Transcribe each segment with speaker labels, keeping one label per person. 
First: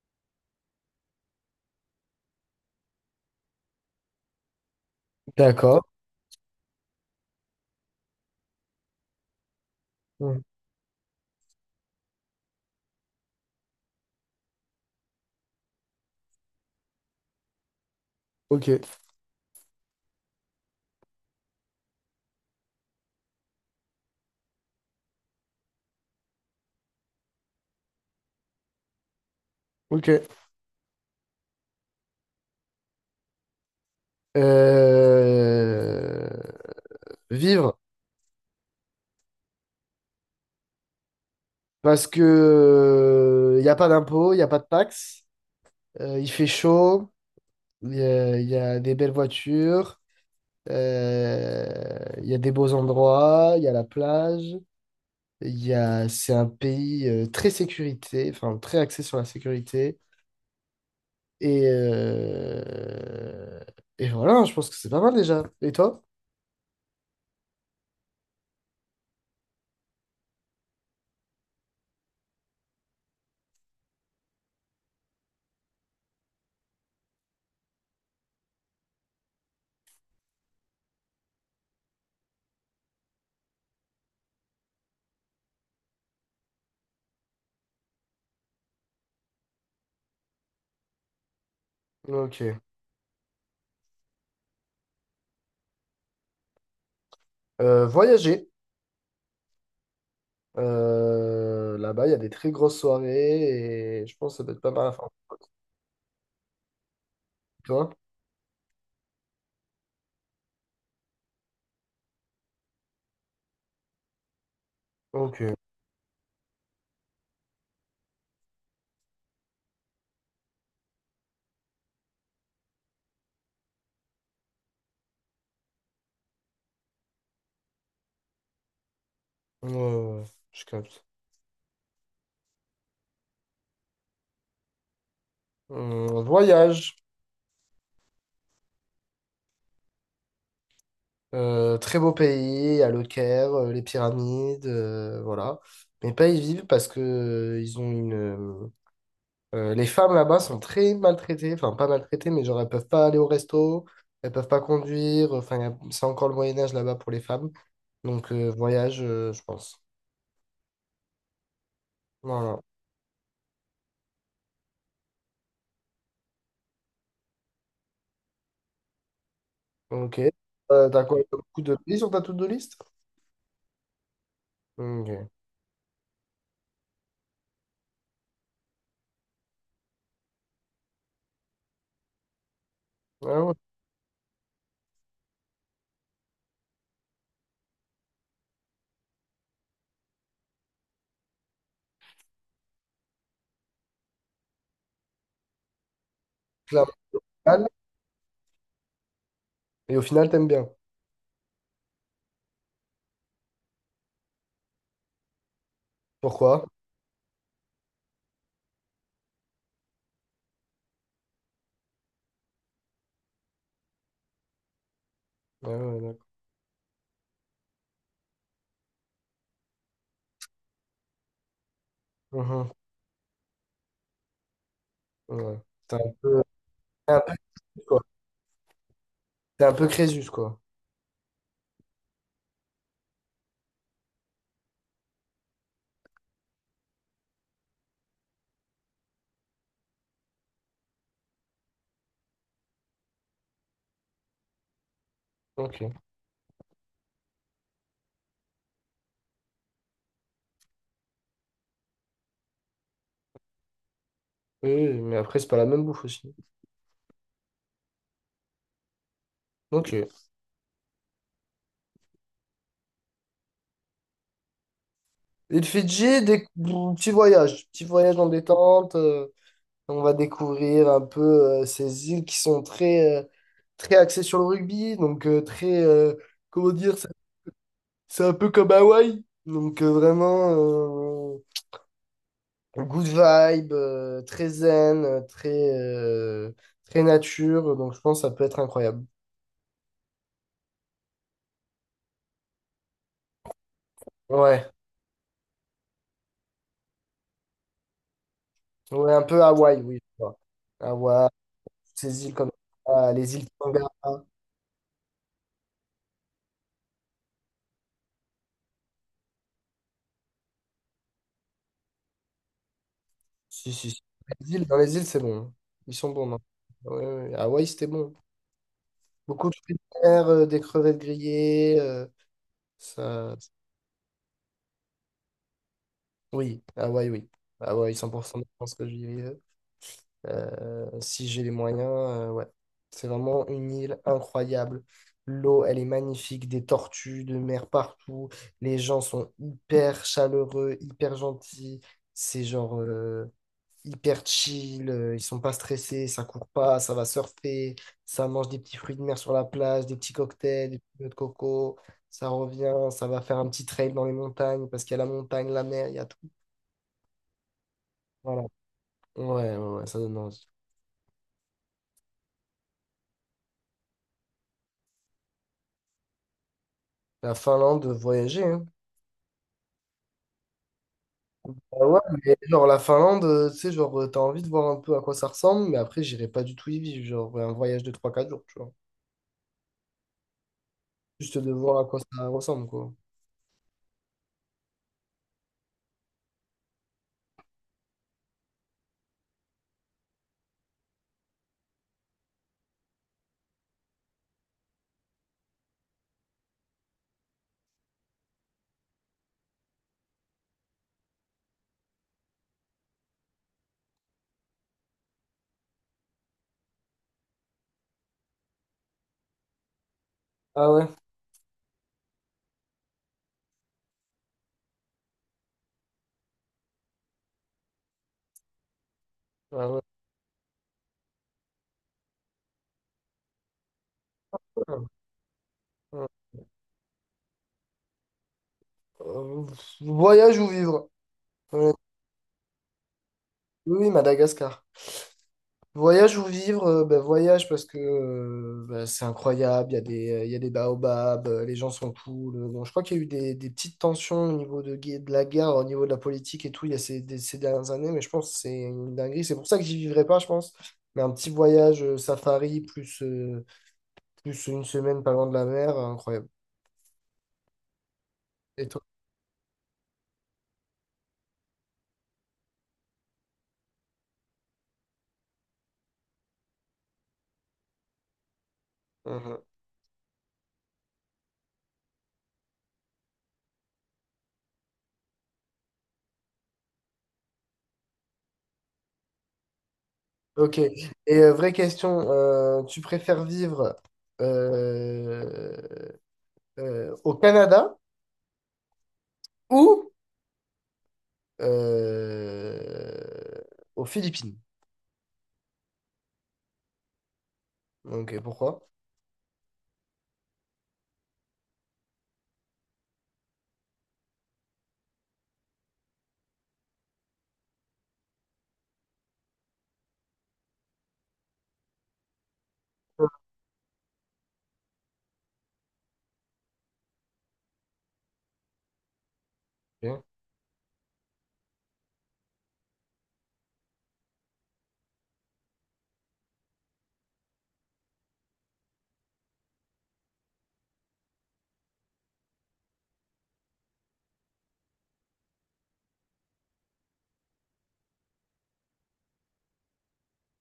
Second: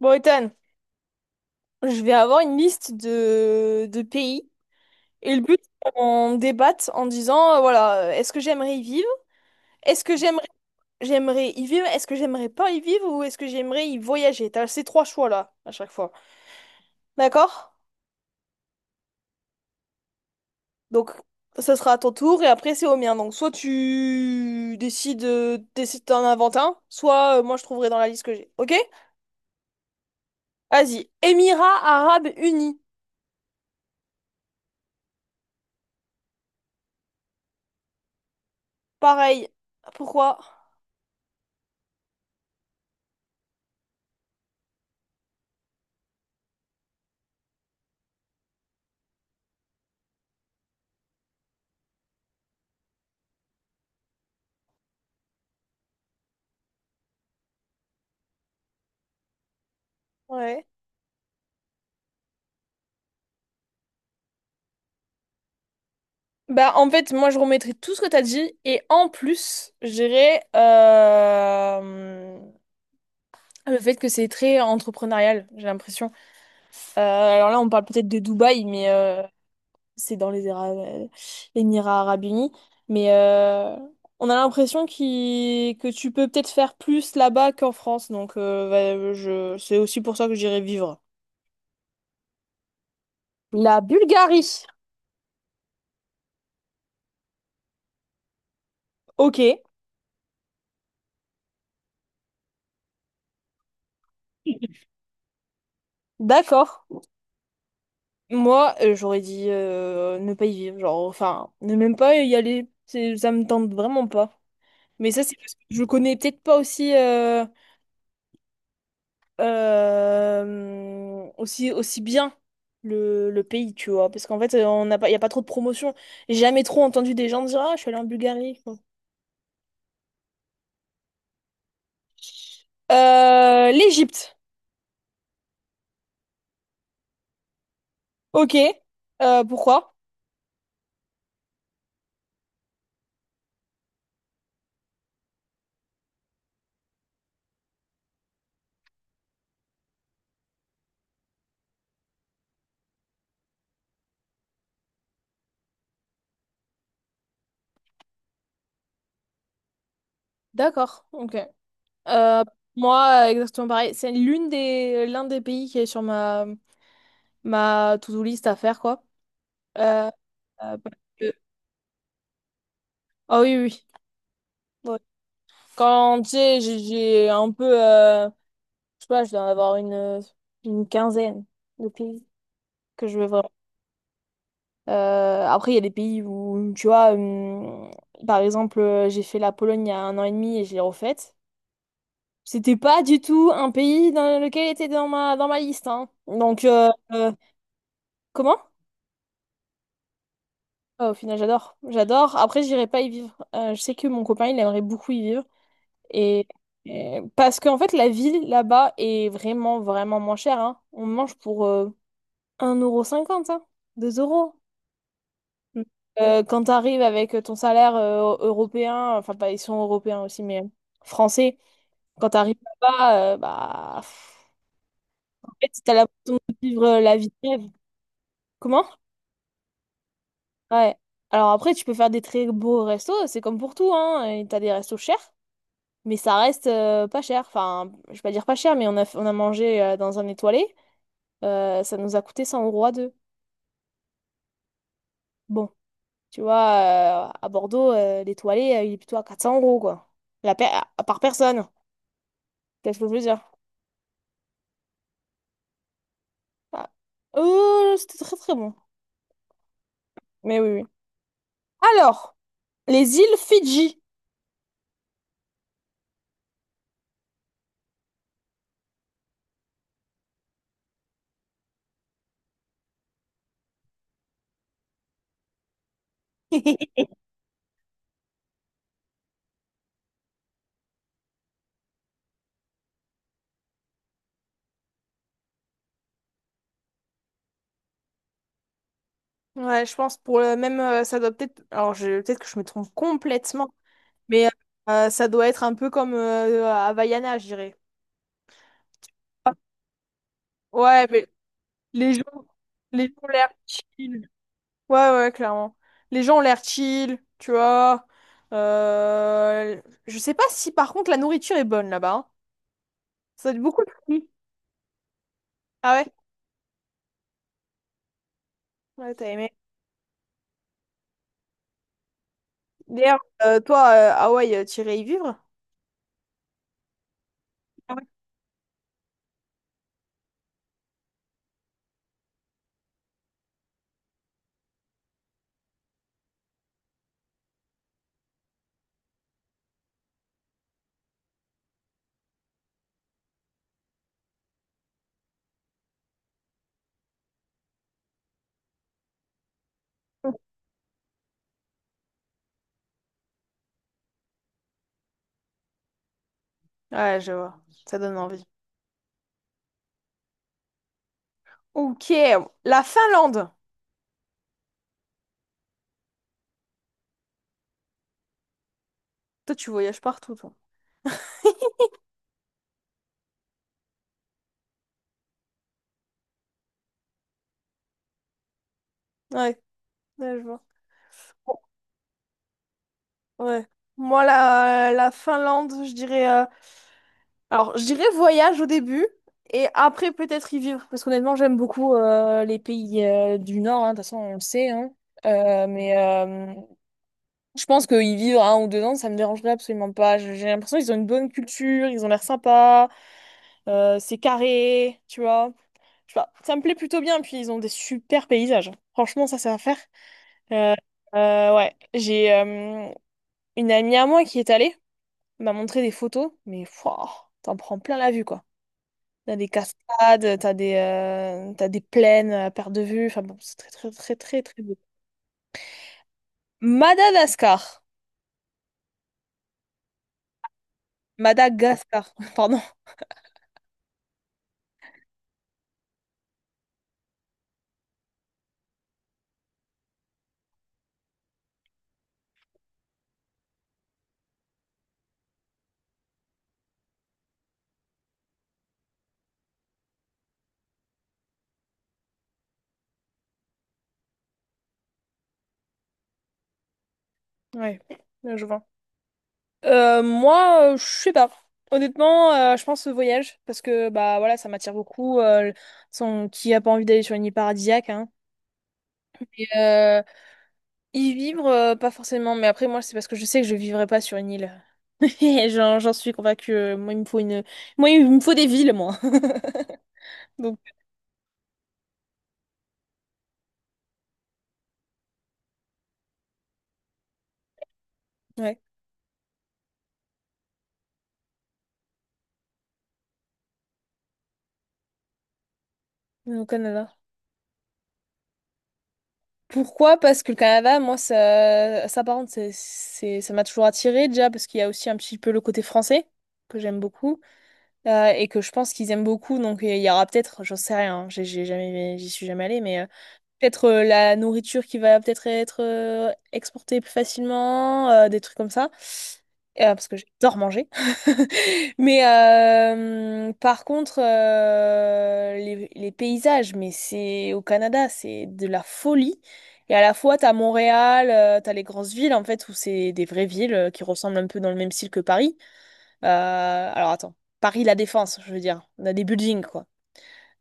Speaker 1: Bon, Ethan, je vais avoir une liste de pays et le but,
Speaker 2: D'accord.
Speaker 1: c'est qu'on débatte en disant, voilà, est-ce que j'aimerais y vivre? Est-ce que
Speaker 2: Mhm.
Speaker 1: j'aimerais y vivre? Est-ce que j'aimerais pas y vivre ou est-ce que j'aimerais y voyager? T'as ces trois choix-là à chaque fois. D'accord?
Speaker 2: Ok,
Speaker 1: Donc, ça sera à ton tour et après, c'est au mien. Donc, soit tu décides, décides d'en inventer un, soit moi, je trouverai dans la liste que j'ai. Ok?
Speaker 2: ok.
Speaker 1: Vas-y. Émirats Arabes Unis.
Speaker 2: Euh, Vivre,
Speaker 1: Pareil. Pourquoi?
Speaker 2: parce que il n'y a pas d'impôts, il n'y a pas de taxes, il fait chaud, il y a, y a des belles voitures. Il y a des beaux endroits, il y a la plage, c'est un pays très sécurité, enfin très axé sur la sécurité.
Speaker 1: Ouais.
Speaker 2: Et, euh, et voilà, je pense que c'est pas mal déjà. Et toi?
Speaker 1: Bah, en fait, moi, je remettrai tout ce que t'as dit. Et en plus, je dirais le fait que c'est très entrepreneurial, j'ai l'impression. Alors là, on parle peut-être de Dubaï, mais c'est dans les Émirats Arabes Unis. Mais on a l'impression que tu peux peut-être faire plus là-bas qu'en France. Donc, bah, je... c'est aussi pour ça que j'irai vivre.
Speaker 2: Ok.
Speaker 1: La Bulgarie.
Speaker 2: Voyager.
Speaker 1: Ok,
Speaker 2: Là-bas, il y a des très grosses soirées et je pense que ça peut être pas mal à faire.
Speaker 1: d'accord.
Speaker 2: Toi?
Speaker 1: Moi, j'aurais dit ne pas y vivre, genre, enfin, ne même pas y aller, ça me tente vraiment pas. Mais ça, c'est
Speaker 2: Ok.
Speaker 1: parce
Speaker 2: Ouais,
Speaker 1: que je connais peut-être pas aussi, aussi bien le pays, tu vois, parce qu'en fait, on n'a pas, y a pas trop de promotion. J'ai jamais trop entendu des gens dire, ah, je suis allée en Bulgarie, quoi.
Speaker 2: ouais, je capte.
Speaker 1: L'Égypte,
Speaker 2: Voyage.
Speaker 1: ok. Pourquoi?
Speaker 2: Très beau pays, à Le Caire, les pyramides, voilà. Mais pas y vivre parce que ils ont une. Les femmes là-bas sont très maltraitées, enfin pas maltraitées, mais genre elles peuvent pas aller au resto, elles peuvent pas conduire. Enfin, c'est encore le Moyen Âge là-bas pour les femmes. Donc voyage, je pense.
Speaker 1: D'accord, ok. Euh,
Speaker 2: Voilà.
Speaker 1: moi, exactement pareil. C'est l'un des pays qui est sur ma to-do list à faire, quoi. Euh,
Speaker 2: Ok.
Speaker 1: euh, parce
Speaker 2: T'as quoi?
Speaker 1: que-
Speaker 2: T'as beaucoup de pays sur ta to-do list?
Speaker 1: Ah oui, oui. Ouais.
Speaker 2: Ok.
Speaker 1: Quand, tu sais, j'ai un peu... je sais pas, je dois en avoir une quinzaine de pays que je veux
Speaker 2: Ah
Speaker 1: vraiment.
Speaker 2: ouais.
Speaker 1: Après, il y a des pays où, tu vois, par exemple, j'ai fait la Pologne il y a un an et demi et je l'ai refaite. C'était pas du tout un pays dans lequel il était dans dans ma liste, hein. Donc,
Speaker 2: Clairement.
Speaker 1: comment?
Speaker 2: Et au final, t'aimes bien.
Speaker 1: Ah, au final, j'adore. J'adore. Après, j'irai pas y vivre. Je sais que mon copain, il aimerait beaucoup y vivre. Et,
Speaker 2: Pourquoi?
Speaker 1: Parce qu'en fait, la vie là-bas est vraiment, vraiment moins chère, hein. On mange pour 1,50€, hein, 2 euros.
Speaker 2: Ah
Speaker 1: Mm.
Speaker 2: ouais, d'accord.
Speaker 1: Quand tu arrives avec ton salaire européen, enfin, pas, ils sont européens aussi, mais français, quand tu arrives
Speaker 2: Mhm.
Speaker 1: là-bas, bah, pff, en
Speaker 2: Ouais.
Speaker 1: fait, t'as
Speaker 2: T'es un
Speaker 1: l'impression
Speaker 2: peu,
Speaker 1: de vivre
Speaker 2: t'es
Speaker 1: la
Speaker 2: un
Speaker 1: vie de rêve.
Speaker 2: peu, quoi.
Speaker 1: Comment?
Speaker 2: T'es un peu Crésus, quoi.
Speaker 1: Ouais. Alors après, tu peux faire des très beaux restos, c'est comme pour tout, hein. Et t'as des restos chers, mais ça reste pas cher. Enfin, je vais pas dire pas cher, mais on a mangé dans un étoilé. Ça nous a coûté 100 euros à deux. Bon,
Speaker 2: Ok. Oui,
Speaker 1: tu vois, à Bordeaux, l'étoilé, il est plutôt à 400 euros, quoi. Par personne. Qu'est-ce que je veux dire?
Speaker 2: oui, mais après, c'est pas la même bouffe aussi.
Speaker 1: Ah. C'était très très bon.
Speaker 2: Ok. Et
Speaker 1: Mais oui, oui. Alors, les îles Fidji.
Speaker 2: le Fidji, des... petits voyages. Petit voyage en détente, on va découvrir un peu ces îles qui sont très, très axées sur le rugby. Donc, très. Comment dire? ça- C'est un peu comme Hawaï. Donc, vraiment. euh, Good vibe, très zen, euh, très nature. Donc, je pense que ça peut être incroyable.
Speaker 1: Ouais, je pense pour le même, ça doit peut-être. Alors, je... peut-être que je me trompe complètement, mais
Speaker 2: Ouais,
Speaker 1: ça doit être un peu comme Havaiana, je dirais.
Speaker 2: ouais, un peu Hawaï, oui, je vois.
Speaker 1: Ouais, mais
Speaker 2: Hawaï,
Speaker 1: les gens,
Speaker 2: ces îles comme
Speaker 1: les
Speaker 2: ça,
Speaker 1: gens ont
Speaker 2: les îles
Speaker 1: l'air
Speaker 2: Tonga.
Speaker 1: chill. Ouais, ouais, clairement. Les gens ont l'air chill, tu vois. Euh, Je sais pas si par contre la nourriture est bonne là-bas, hein. Ça doit être
Speaker 2: Si,
Speaker 1: beaucoup de
Speaker 2: si, si.
Speaker 1: fruits.
Speaker 2: Les îles, dans les îles, c'est bon, hein.
Speaker 1: Ah
Speaker 2: Ils sont
Speaker 1: ouais?
Speaker 2: bons, non? Ouais, ouais, ouais. Hawaï, c'était bon.
Speaker 1: Ouais, t'as
Speaker 2: Beaucoup
Speaker 1: aimé.
Speaker 2: de fruits de mer, des crevettes grillées.
Speaker 1: D'ailleurs,
Speaker 2: Ça...
Speaker 1: toi, Hawaï, t'irais y vivre?
Speaker 2: Oui. Hawaï, 100% je pense que j'y ai. Si j'ai les moyens, ouais. C'est vraiment une île incroyable. L'eau, elle est magnifique, des tortues de mer partout. Les gens sont hyper chaleureux, hyper gentils. C'est hyper chill. Ils sont pas stressés, ça court pas, ça va surfer, ça mange des petits fruits de mer sur la plage, des petits cocktails, des petits noix de coco. Ça revient, ça va faire un petit trail dans les montagnes parce qu'il y a la montagne, la mer, il y a tout.
Speaker 1: Ouais, je vois. Ça donne
Speaker 2: Voilà.
Speaker 1: envie.
Speaker 2: Ouais, ouais, ouais, ça donne envie.
Speaker 1: Ok, la Finlande.
Speaker 2: La Finlande, voyager, hein.
Speaker 1: Toi, tu voyages partout, toi.
Speaker 2: Ah ouais, mais genre la Finlande, tu sais, t'as envie de voir un peu à quoi ça ressemble, mais après j'irai pas du tout y vivre, genre un voyage de trois quatre jours, tu vois.
Speaker 1: Ouais, ouais, je vois.
Speaker 2: Juste de voir à quoi ça ressemble, quoi.
Speaker 1: Ouais. Moi, la Finlande, je dirais. Euh, alors, je dirais voyage au début et après peut-être y vivre parce qu'honnêtement, j'aime beaucoup les pays du Nord, hein. De toute façon, on le sait, hein. Euh, mais euh, je pense que y vivre un ou deux ans, ça me dérangerait absolument pas. J'ai l'impression qu'ils ont une bonne culture, ils ont l'air sympas, c'est carré, tu vois. Je sais pas, ça me plaît plutôt bien, puis ils ont des super paysages. Franchement, ça, c'est à faire.
Speaker 2: Ah
Speaker 1: Euh,
Speaker 2: ouais?
Speaker 1: ouais, j'ai une amie à moi qui est allée, m'a montré des photos, mais fouah, t'en prends plein la vue, quoi. T'as des
Speaker 2: Ah ouais.
Speaker 1: cascades, t'as des plaines à perte de vue. Enfin bon, c'est très très très très très beau.
Speaker 2: Ah, ah.
Speaker 1: Madagascar.
Speaker 2: Euh, Voyage ou vivre? Euh,
Speaker 1: Madagascar, pardon.
Speaker 2: oui, oui, Madagascar. Voyage ou vivre, bah, voyage parce que bah, c'est incroyable, il y a il y a des baobabs, les gens sont cool. Bon, je crois qu'il y a eu des petites tensions au niveau de la guerre, au niveau de la politique et tout, il y a ces dernières années, mais je pense que c'est une dinguerie. C'est pour ça que j'y vivrai pas, je pense. Mais un petit voyage safari plus, plus une semaine pas loin de la mer, incroyable.
Speaker 1: Ouais, là, je vois.
Speaker 2: Et toi?
Speaker 1: Moi, je sais pas. Honnêtement, je pense au voyage parce que bah voilà, ça m'attire beaucoup. Qui a pas envie d'aller sur une île paradisiaque, hein.
Speaker 2: Mhm.
Speaker 1: Et, y vivre, pas forcément. Mais après, moi, c'est parce que je sais que je vivrai pas sur une île. J'en suis convaincue. Euh, moi, il me faut une. Moi, il me faut des villes, moi. Donc,
Speaker 2: Ok. Et vraie question, tu préfères vivre euh, au Canada?
Speaker 1: ouais.
Speaker 2: Ou euh, aux Philippines.
Speaker 1: Au Canada.
Speaker 2: Donc, pourquoi?
Speaker 1: Pourquoi? Parce que le Canada, moi, ça par contre, ça m'a toujours attiré déjà, parce qu'il y a aussi un petit peu le côté français, que j'aime beaucoup, et que je pense qu'ils aiment beaucoup, donc il y aura peut-être, j'en sais rien, hein, j'y suis jamais allée, mais
Speaker 2: Ok.
Speaker 1: peut-être la nourriture qui va peut-être être exportée plus facilement, des trucs comme ça. Parce que j'adore manger. Mais par contre, les paysages, mais c'est au Canada, c'est de la folie. Et à la fois, t'as Montréal, t'as les grosses villes, en fait, où c'est des vraies villes qui ressemblent un peu dans le même style que Paris. Alors attends, Paris, La Défense, je veux dire. On a des buildings, quoi.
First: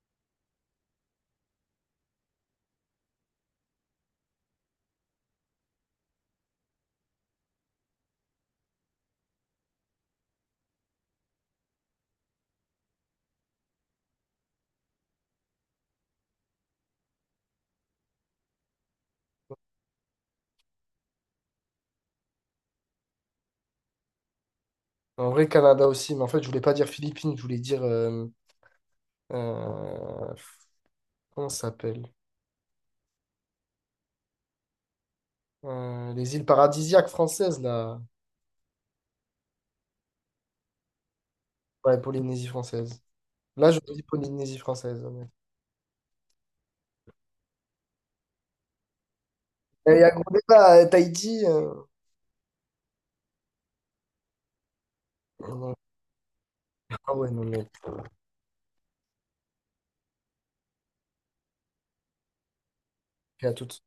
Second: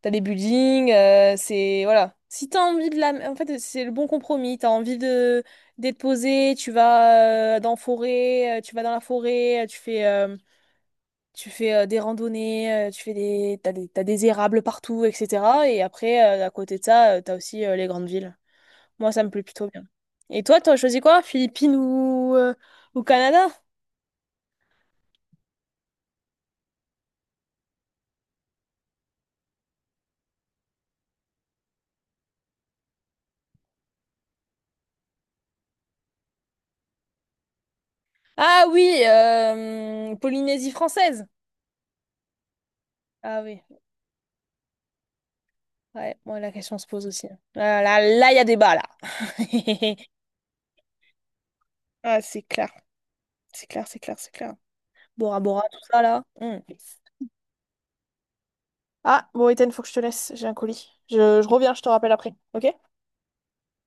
Speaker 1: T'as des buildings, c'est... Voilà. Si t'as envie de la... En fait, c'est le bon compromis. T'as envie de d'être posé, tu vas dans forêt, tu vas dans la forêt, tu fais des randonnées, tu fais des... t'as des érables partout, etc. Et après, à côté de ça, t'as aussi les grandes villes. Moi, ça me plaît plutôt bien. Et toi, t'as choisi quoi? Philippines ou, Canada?
Speaker 2: En vrai, Canada aussi, mais en fait, je voulais pas dire Philippines, je voulais dire, euh, comment ça s'appelle? Les îles paradisiaques françaises, là.
Speaker 1: Ah oui, Polynésie française.
Speaker 2: Ouais, Polynésie française.
Speaker 1: Ah oui,
Speaker 2: Là, je dis Polynésie française, ouais.
Speaker 1: ouais, moi la question se pose aussi. Là, il y a débat, là.
Speaker 2: Il y a gros débat, Tahiti.
Speaker 1: Ah, c'est clair, c'est clair, c'est clair, c'est clair. Bora Bora, tout ça là. Hmm.
Speaker 2: Ah ouais, non, mais.
Speaker 1: Ah, bon, Ethan, faut que je te laisse, j'ai un colis. Je reviens, je te rappelle après, ok?
Speaker 2: Et à toutes.